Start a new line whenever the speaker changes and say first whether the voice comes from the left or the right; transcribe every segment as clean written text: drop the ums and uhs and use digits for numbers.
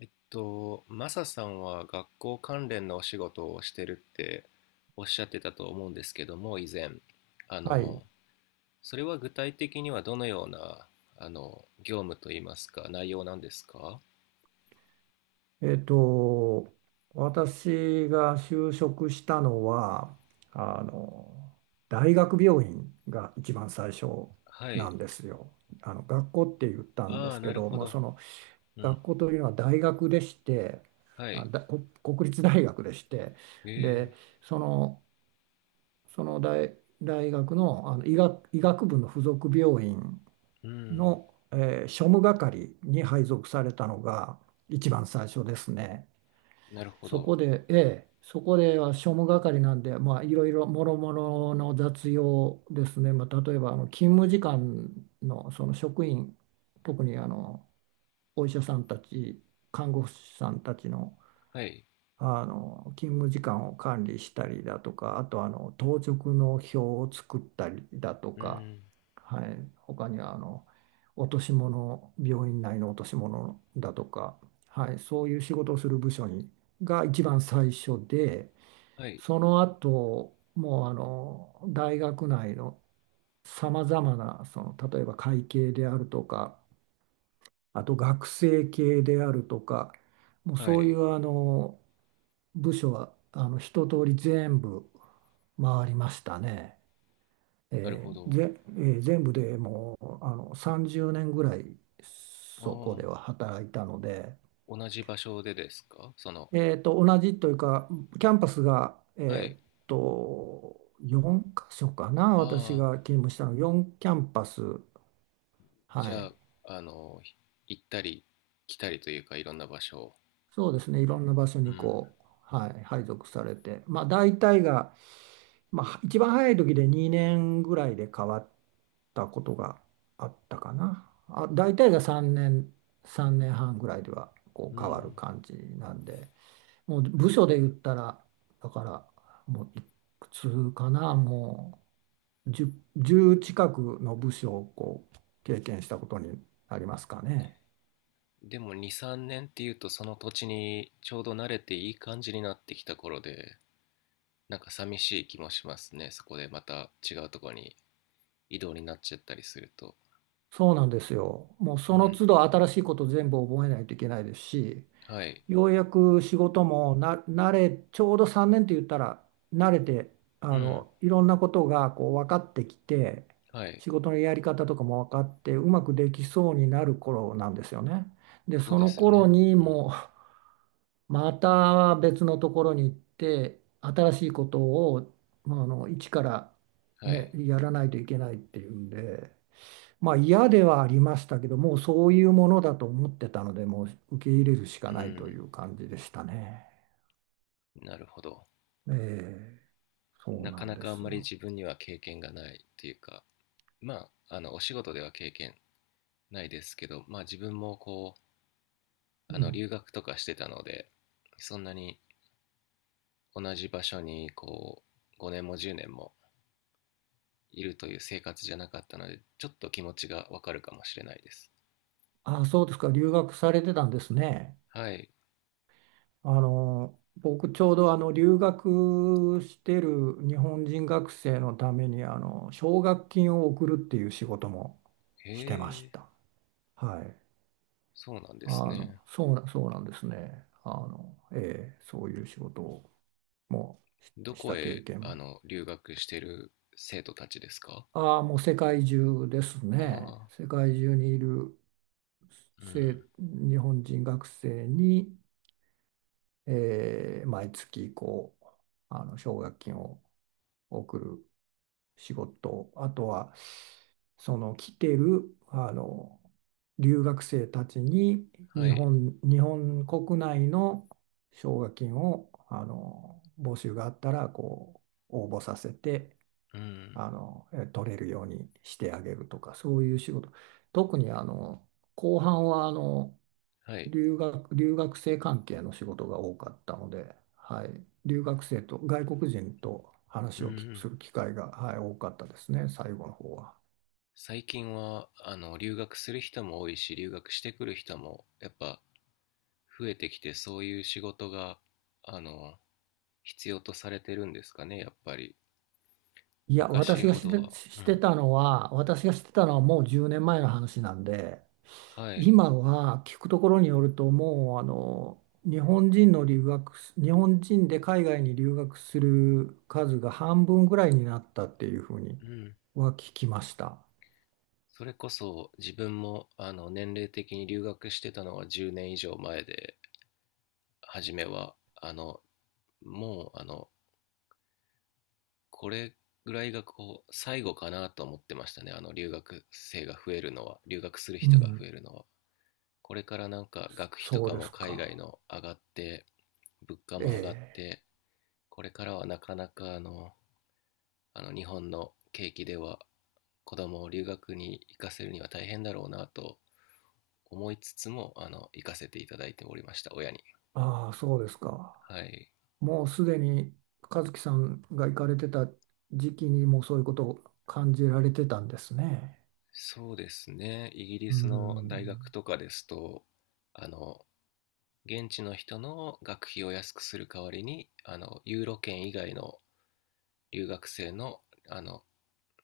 left: マサさんは学校関連のお仕事をしてるっておっしゃってたと思うんですけども、以前。あ
right: はい。
left: の、それは具体的にはどのような、業務といいますか、内容なんですか？
right: えっと、私が就職したのは、あの、大学病院が一番最初
left: は
right: な
left: い。
right: んですよ。学校って言ったんで
left: ああ、
right: すけ
left: なる
right: ど、
left: ほ
right: まあ、
left: ど。
right: その
left: うん。
right: 学校というのは大学でして、
left: はい。
right: 国立大学でして、
left: ええ、
right: で、その、その大、大学の、医学部の附属病院
left: うん。
right: の、庶務係に配属されたのが一番最初ですね。
left: なるほど。
right: そこでは庶務係なんで、まあ、いろいろもろもろの雑用ですね。まあ、例えば勤務時間の、その職員、特にお医者さんたち、看護師さんたちの
left: はい。
right: 勤務時間を管理したりだとか、あと当直の表を作ったりだと
left: う
right: か、
left: ん。
right: はい、他には落とし物、病院内の落とし物だとか、はい、そういう仕事をする部署が一番最初で、
left: はい。
right: その後もう大学内のさまざまな、その例えば会計であるとか、あと学生系であるとか、もう
left: は
right: そうい
left: い。
right: う部署は一通り全部回りましたね。
left: なる
right: え
left: ほ
right: ー
left: ど。
right: ぜ、えー全部でもう30年ぐらいそこ
left: あ
right: では
left: あ、
right: 働いたので、
left: 同じ場所でですか、その、
right: 同じというか、キャンパスが、
left: はい。
right: 4箇所かな、私
left: ああ、
right: が勤務したの、4キャンパス、は
left: じゃ
right: い、
left: あ、あの、行ったり来たりというか、いろんな場所を。
right: そうですね、いろんな場所
left: う
right: に
left: ん。
right: こう、はい、配属されて、まあ、大体が、まあ、一番早い時で2年ぐらいで変わったことがあったかな。あ、大体が3年、3年半ぐらいではこ
left: う
right: う変わる
left: ん。
right: 感じなんで、もう部署で言ったら、だからもういくつかな、もう10、じゅう近くの部署をこう経験したことになりますかね。
left: でも2、3年っていうと、その土地にちょうど慣れていい感じになってきた頃で、なんか寂しい気もしますね。そこでまた違うところに移動になっちゃったりすると。
right: そうなんですよ。もう
left: う
right: その
left: ん。
right: 都度新しいこと全部覚えないといけないですし、
left: はい。
right: ようやく仕事もな慣れ、ちょうど3年って言ったら慣れて、
left: うん。
right: いろんなことがこう分かってきて、
left: はい。
right: 仕事のやり方とかも分かって、うまくできそうになる頃なんですよね。で、
left: そう
right: そ
left: で
right: の
left: すよ
right: 頃
left: ね。
right: に
left: うん。
right: もう、また別のところに行って、新しいことを、まあ、一から
left: は
right: ね、
left: い。
right: やらないといけないっていうんで、まあ嫌ではありましたけど、もうそういうものだと思ってたので、もう受け入れるし
left: う
right: かないと
left: ん。
right: いう感じでしたね。
left: なるほど。
right: ええ、そう
left: な
right: な
left: か
right: ん
left: な
right: で
left: かあん
right: す
left: まり
right: よ。
left: 自分には経験がないっていうか、まあ、お仕事では経験ないですけど、まあ自分もこ
right: う
left: あの
right: ん。
left: 留学とかしてたので、そんなに同じ場所にこう5年も10年もいるという生活じゃなかったので、ちょっと気持ちがわかるかもしれないです。
right: あ、そうですか。留学されてたんですね。
left: はい。
right: 僕ちょうど留学してる日本人学生のために奨学金を送るっていう仕事も
left: へ
right: してまし
left: え。
right: た。はい。
left: そうなんで
right: あ
left: すね。
right: の、そうな、そうなんですね。ええ、そういう仕事をも
left: ど
right: うし
left: こ
right: た経
left: へ
right: 験
left: あ
right: も。
left: の留学してる生徒たちですか？
right: ああ、もう世界中ですね。
left: ああ。
right: 世界中にいる
left: ーうん。
right: 日本人学生に、毎月こう奨学金を送る仕事、あとはその来てる留学生たちに
left: はい。
right: 日本国内の奨学金を募集があったらこう応募させて、
left: うん。
right: 取れるようにしてあげるとか、そういう仕事。特に後半は
left: はい。
right: 留学生関係の仕事が多かったので、はい、留学生と外国人と
left: う
right: 話をきす
left: ん。
right: る機会が、はい、多かったですね、最後の方は。
left: 最近はあの留学する人も多いし、留学してくる人もやっぱ増えてきて、そういう仕事があの必要とされてるんですかね、やっぱり。
right: いや、
left: 昔ほどは。うん。
right: 私がしてたのはもう10年前の話なんで、
left: はい。
right: 今は聞くところによるともう日本人で海外に留学する数が半分ぐらいになったっていうふうに
left: うん。
right: は聞きました。
left: それこそ自分もあの年齢的に留学してたのは10年以上前で、初めは、あの、もう、あの、これぐらいがこう、最後かなと思ってましたね。留学生が増えるのは、留学する
right: う
left: 人が増
right: ん、
left: えるのは。これからなんか学費と
right: そう
left: か
right: で
left: も
right: す
left: 海外
right: か。
left: の上がって、物価
right: え
left: も上がっ
right: え、
left: て、これからはなかなかあの日本の景気では子供を留学に行かせるには大変だろうなと思いつつも、行かせていただいておりました、親に。
right: ああ、そうですか。
left: はい。
right: もうすでに和樹さんが行かれてた時期にもそういうことを感じられてたんですね。
left: そうですね。イギリ
right: う
left: スの大学
right: ん。
left: とかですと、あの、現地の人の学費を安くする代わりに、ユーロ圏以外の留学生の、あの、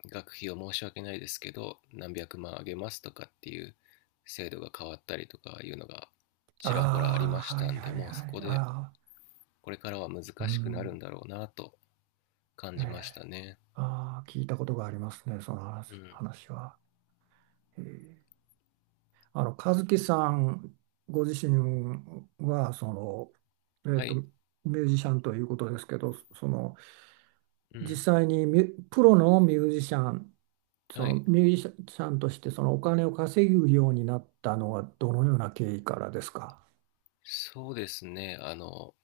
left: 学費を申し訳ないですけど、何百万あげますとかっていう制度が変わったりとかいうのがちらほらあり
right: あ
left: ま
right: あ、
left: し
right: は
left: た
right: い
left: んで、
right: はい
left: もうそ
right: は
left: こ
right: い。あ
left: で
right: あ、
left: これからは
right: う
left: 難しくなる
right: ん。
left: んだろうなと感
right: え
left: じまし
right: え、
left: たね。
right: ああ、聞いたことがありますね、
left: うん。
right: 話は。えー和樹さんご自身は、その、
left: はい。
right: ミュージシャンということですけど、その、
left: うん。
right: 実際にプロの
left: はい。
right: ミュージシャンとしてそのお金を稼ぐようになったのはどのような経緯からですか？
left: そうですね。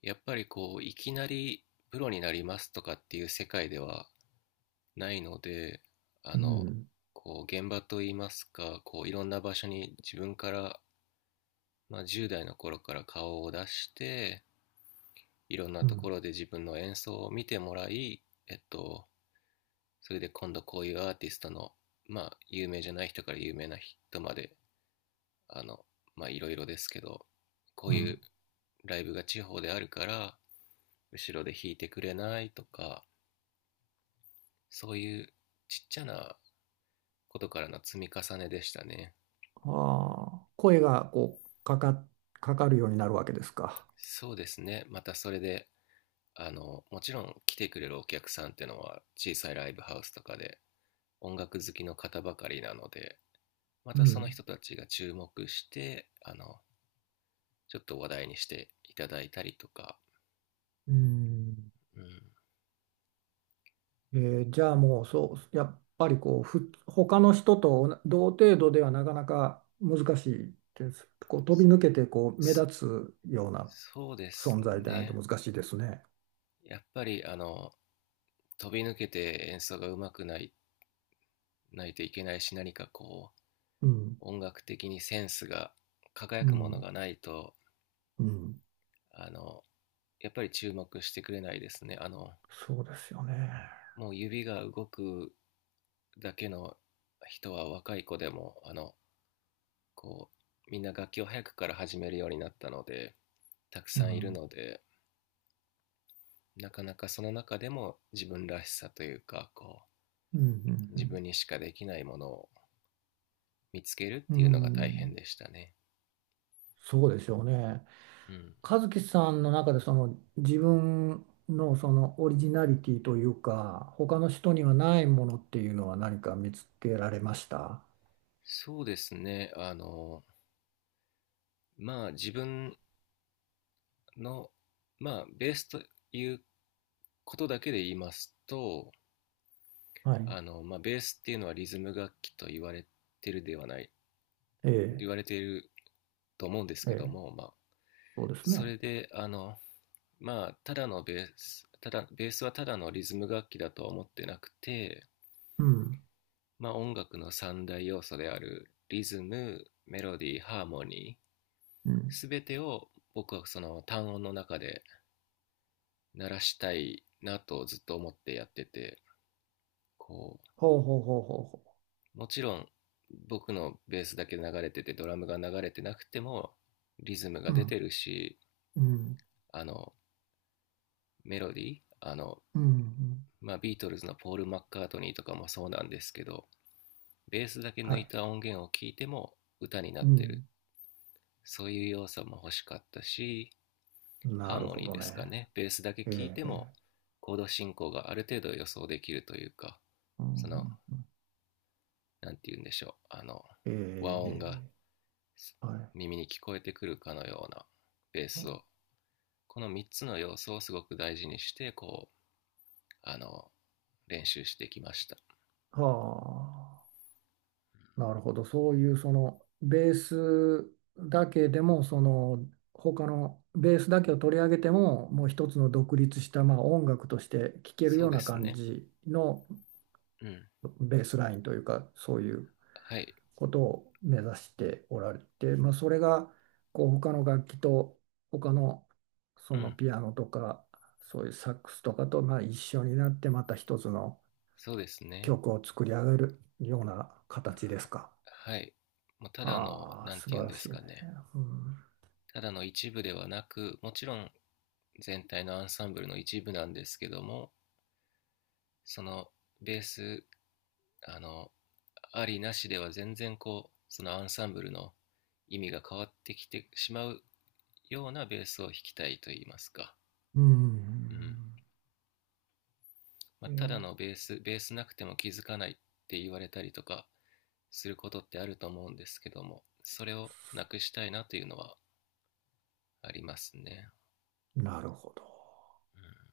left: やっぱりこう、いきなりプロになりますとかっていう世界ではないので、あ
right: う
left: の、
right: ん、
left: こう、現場といいますか、こう、いろんな場所に自分から、まあ、10代の頃から顔を出して、いろんな
right: う
left: とこ
right: ん、
left: ろで自分の演奏を見てもらい、えっと、それで今度こういうアーティストの、まあ、有名じゃない人から有名な人まであの、まあいろいろですけど、こ
right: う
left: ういう
right: ん。
left: ライブが地方であるから、後ろで弾いてくれないとか、そういうちっちゃなことからの積み重ねでしたね。
right: ああ、声がこう、かかるようになるわけですか？
left: そうですね。またそれで、もちろん来てくれるお客さんっていうのは小さいライブハウスとかで音楽好きの方ばかりなので、ま
right: う
left: たその
right: ん、
left: 人たちが注目して、ちょっと話題にしていただいたりとか、
right: うん。
left: うん、
right: じゃあもうそう、やっぱりこう他の人と同程度ではなかなか難しいです、こう飛び抜けてこう目立つような
left: そうです
right: 存在でないと
left: ね。
right: 難しいですね。
left: やっぱりあの飛び抜けて演奏がうまくないといけないし、何かこう
right: うん、
left: 音楽的にセンスが輝
right: う
left: くもの
right: ん、
left: がないと、
right: うん。
left: あのやっぱり注目してくれないですね。あの
right: そうですよね。
left: もう指が動くだけの人は若い子でも、あのこうみんな楽器を早くから始めるようになったのでたく
right: う
left: さんいる
right: ん、
left: ので、なかなかその中でも自分らしさというか、こ
right: うん、う
left: う自分
right: ん、
left: にしかできないものを見つけるっ
right: うん、
left: ていうのが
right: う
left: 大変
right: ん。
left: でしたね。
right: そうでしょうね。
left: うん、
right: 和樹さんの中でその自分のそのオリジナリティというか他の人にはないものっていうのは何か見つけられました？
left: そうですね。まあ自分の、まあベースということだけで言いますと、
right: はい。
left: まあベースっていうのはリズム楽器とてるではない、
right: え
left: 言
right: え、
left: われていると思うんです
right: え
left: けど
right: え、
left: も、まあ
right: そうです
left: そ
right: ね。
left: れで、まあただのベース、ただ、ベースはただのリズム楽器だとは思ってなくて、
right: うん、
left: まあ音楽の三大要素であるリズム、メロディー、ハーモニー、
right: うん。
left: すべてを僕はその単音の中で鳴らしたいなとずっと思ってやってて、こ
right: ほうほうほうほうほ
left: うもちろん僕のベースだけ流れててドラムが流れてなくてもリズムが
right: う。う
left: 出て
right: ん、
left: るし、
right: うん、
left: あのメロディー、あの、
right: うん、うん。
left: まあ、ビートルズのポール・マッカートニーとかもそうなんですけど、ベースだけ
right: は
left: 抜い
right: い。
left: た音源を聞いても歌にな
right: う
left: ってる、
right: ん。
left: そういう要素も欲しかったし、
right: な
left: ハー
right: る
left: モ
right: ほ
left: ニー
right: ど
left: ですか
right: ね。
left: ね、ベースだけ
right: え
left: 聞い
right: え、
left: て
right: え
left: も
right: え、
left: コード進行がある程度予想できるというか、
right: う
left: その、
right: ん、
left: なんて言うんでしょう、
right: え
left: 和
right: え、
left: 音が
right: ええ。はい。
left: 耳に聞こえてくるかのようなベースを、この3つの要素をすごく大事にして、こう、あの、練習してきました。
right: はあ、なるほど。そういうそのベースだけでも、その他のベースだけを取り上げても、もう一つの独立した、まあ、音楽として聴ける
left: そ
right: よ
left: う
right: う
left: で
right: な
left: す
right: 感
left: ね。
right: じの
left: うん。
right: ベースラインというか、そういう
left: はい。
right: ことを目指しておられて、まあ、それがこう他の楽器と他のそ
left: う
right: の
left: ん。
right: ピアノとかそういうサックスとかとまあ一緒になってまた一つの
left: そうですね。
right: 曲を作り上げるような形ですか？
left: はい。もうただの、
right: ああ、
left: なん
right: 素
left: て言う
right: 晴
left: ん
right: ら
left: で
right: し
left: す
right: い
left: か
right: ね。
left: ね。
right: うん。
left: ただの一部ではなく、もちろん全体のアンサンブルの一部なんですけども、そのベース、あの、ありなしでは全然こうそのアンサンブルの意味が変わってきてしまうようなベースを弾きたいと言いますか、
right: うん。
left: うん、まあ、
right: え
left: ただのベースベースなくても気づかないって言われたりとかすることってあると思うんですけども、それをなくしたいなというのはありますね、
right: なるほど。
left: うん、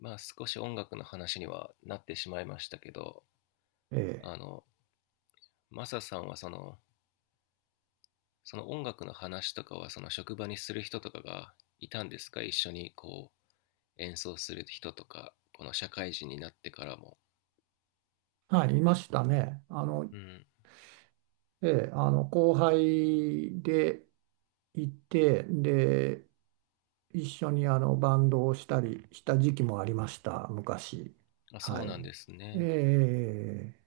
left: まあ少し音楽の話にはなってしまいましたけど、
right: ええ。
left: あのマサさんはその音楽の話とかはその職場にする人とかがいたんですか、一緒に演奏する人とか、この社会人になってからも、
right: はい、いましたね。
left: うん、
right: ええ、後輩でいて、で、一緒にバンドをしたりした時期もありました、昔。
left: あ、
right: は
left: そう
right: い。
left: なんですね。
right: ええ、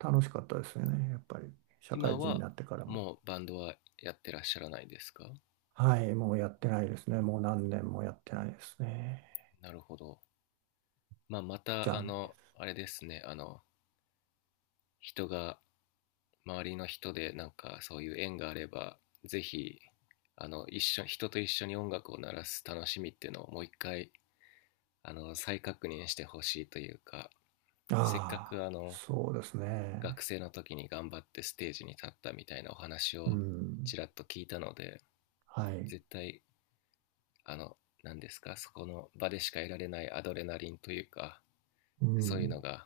right: 楽しかったですよね、やっぱり。社
left: 今
right: 会人に
left: は
right: なってからも。
left: もうバンドはやってらっしゃらないですか？
right: はい、もうやってないですね。もう何年もやってないですね。
left: なるほど、まあ、またあ
right: 残
left: のあれですね、あの人が周りの人でなんかそういう縁があればぜひあの人と一緒に音楽を鳴らす楽しみっていうのをもう一回あの再確認してほしいというか、
right: 念。
left: せっかく
right: ああ、
left: あの
right: そうですね。
left: 学生の時に頑張ってステージに立ったみたいなお話
right: う
left: をち
right: ん。
left: らっと聞いたので、
right: はい。
left: 絶対あの何ですか、そこの場でしか得られないアドレナリンというか、
right: う
left: そういうの
right: ん。
left: が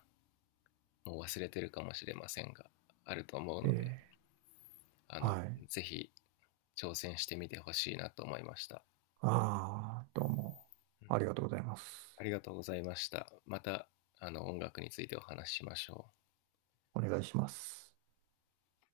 left: もう忘れてるかもしれませんがあると思う
right: え
left: ので、
right: え、
left: あの
right: はい。
left: ぜひ挑戦してみてほしいなと思いました。
right: ああ、どうも。ありがとうございます。
left: ありがとうございました。また、あの音楽についてお話ししましょう。
right: お願いします。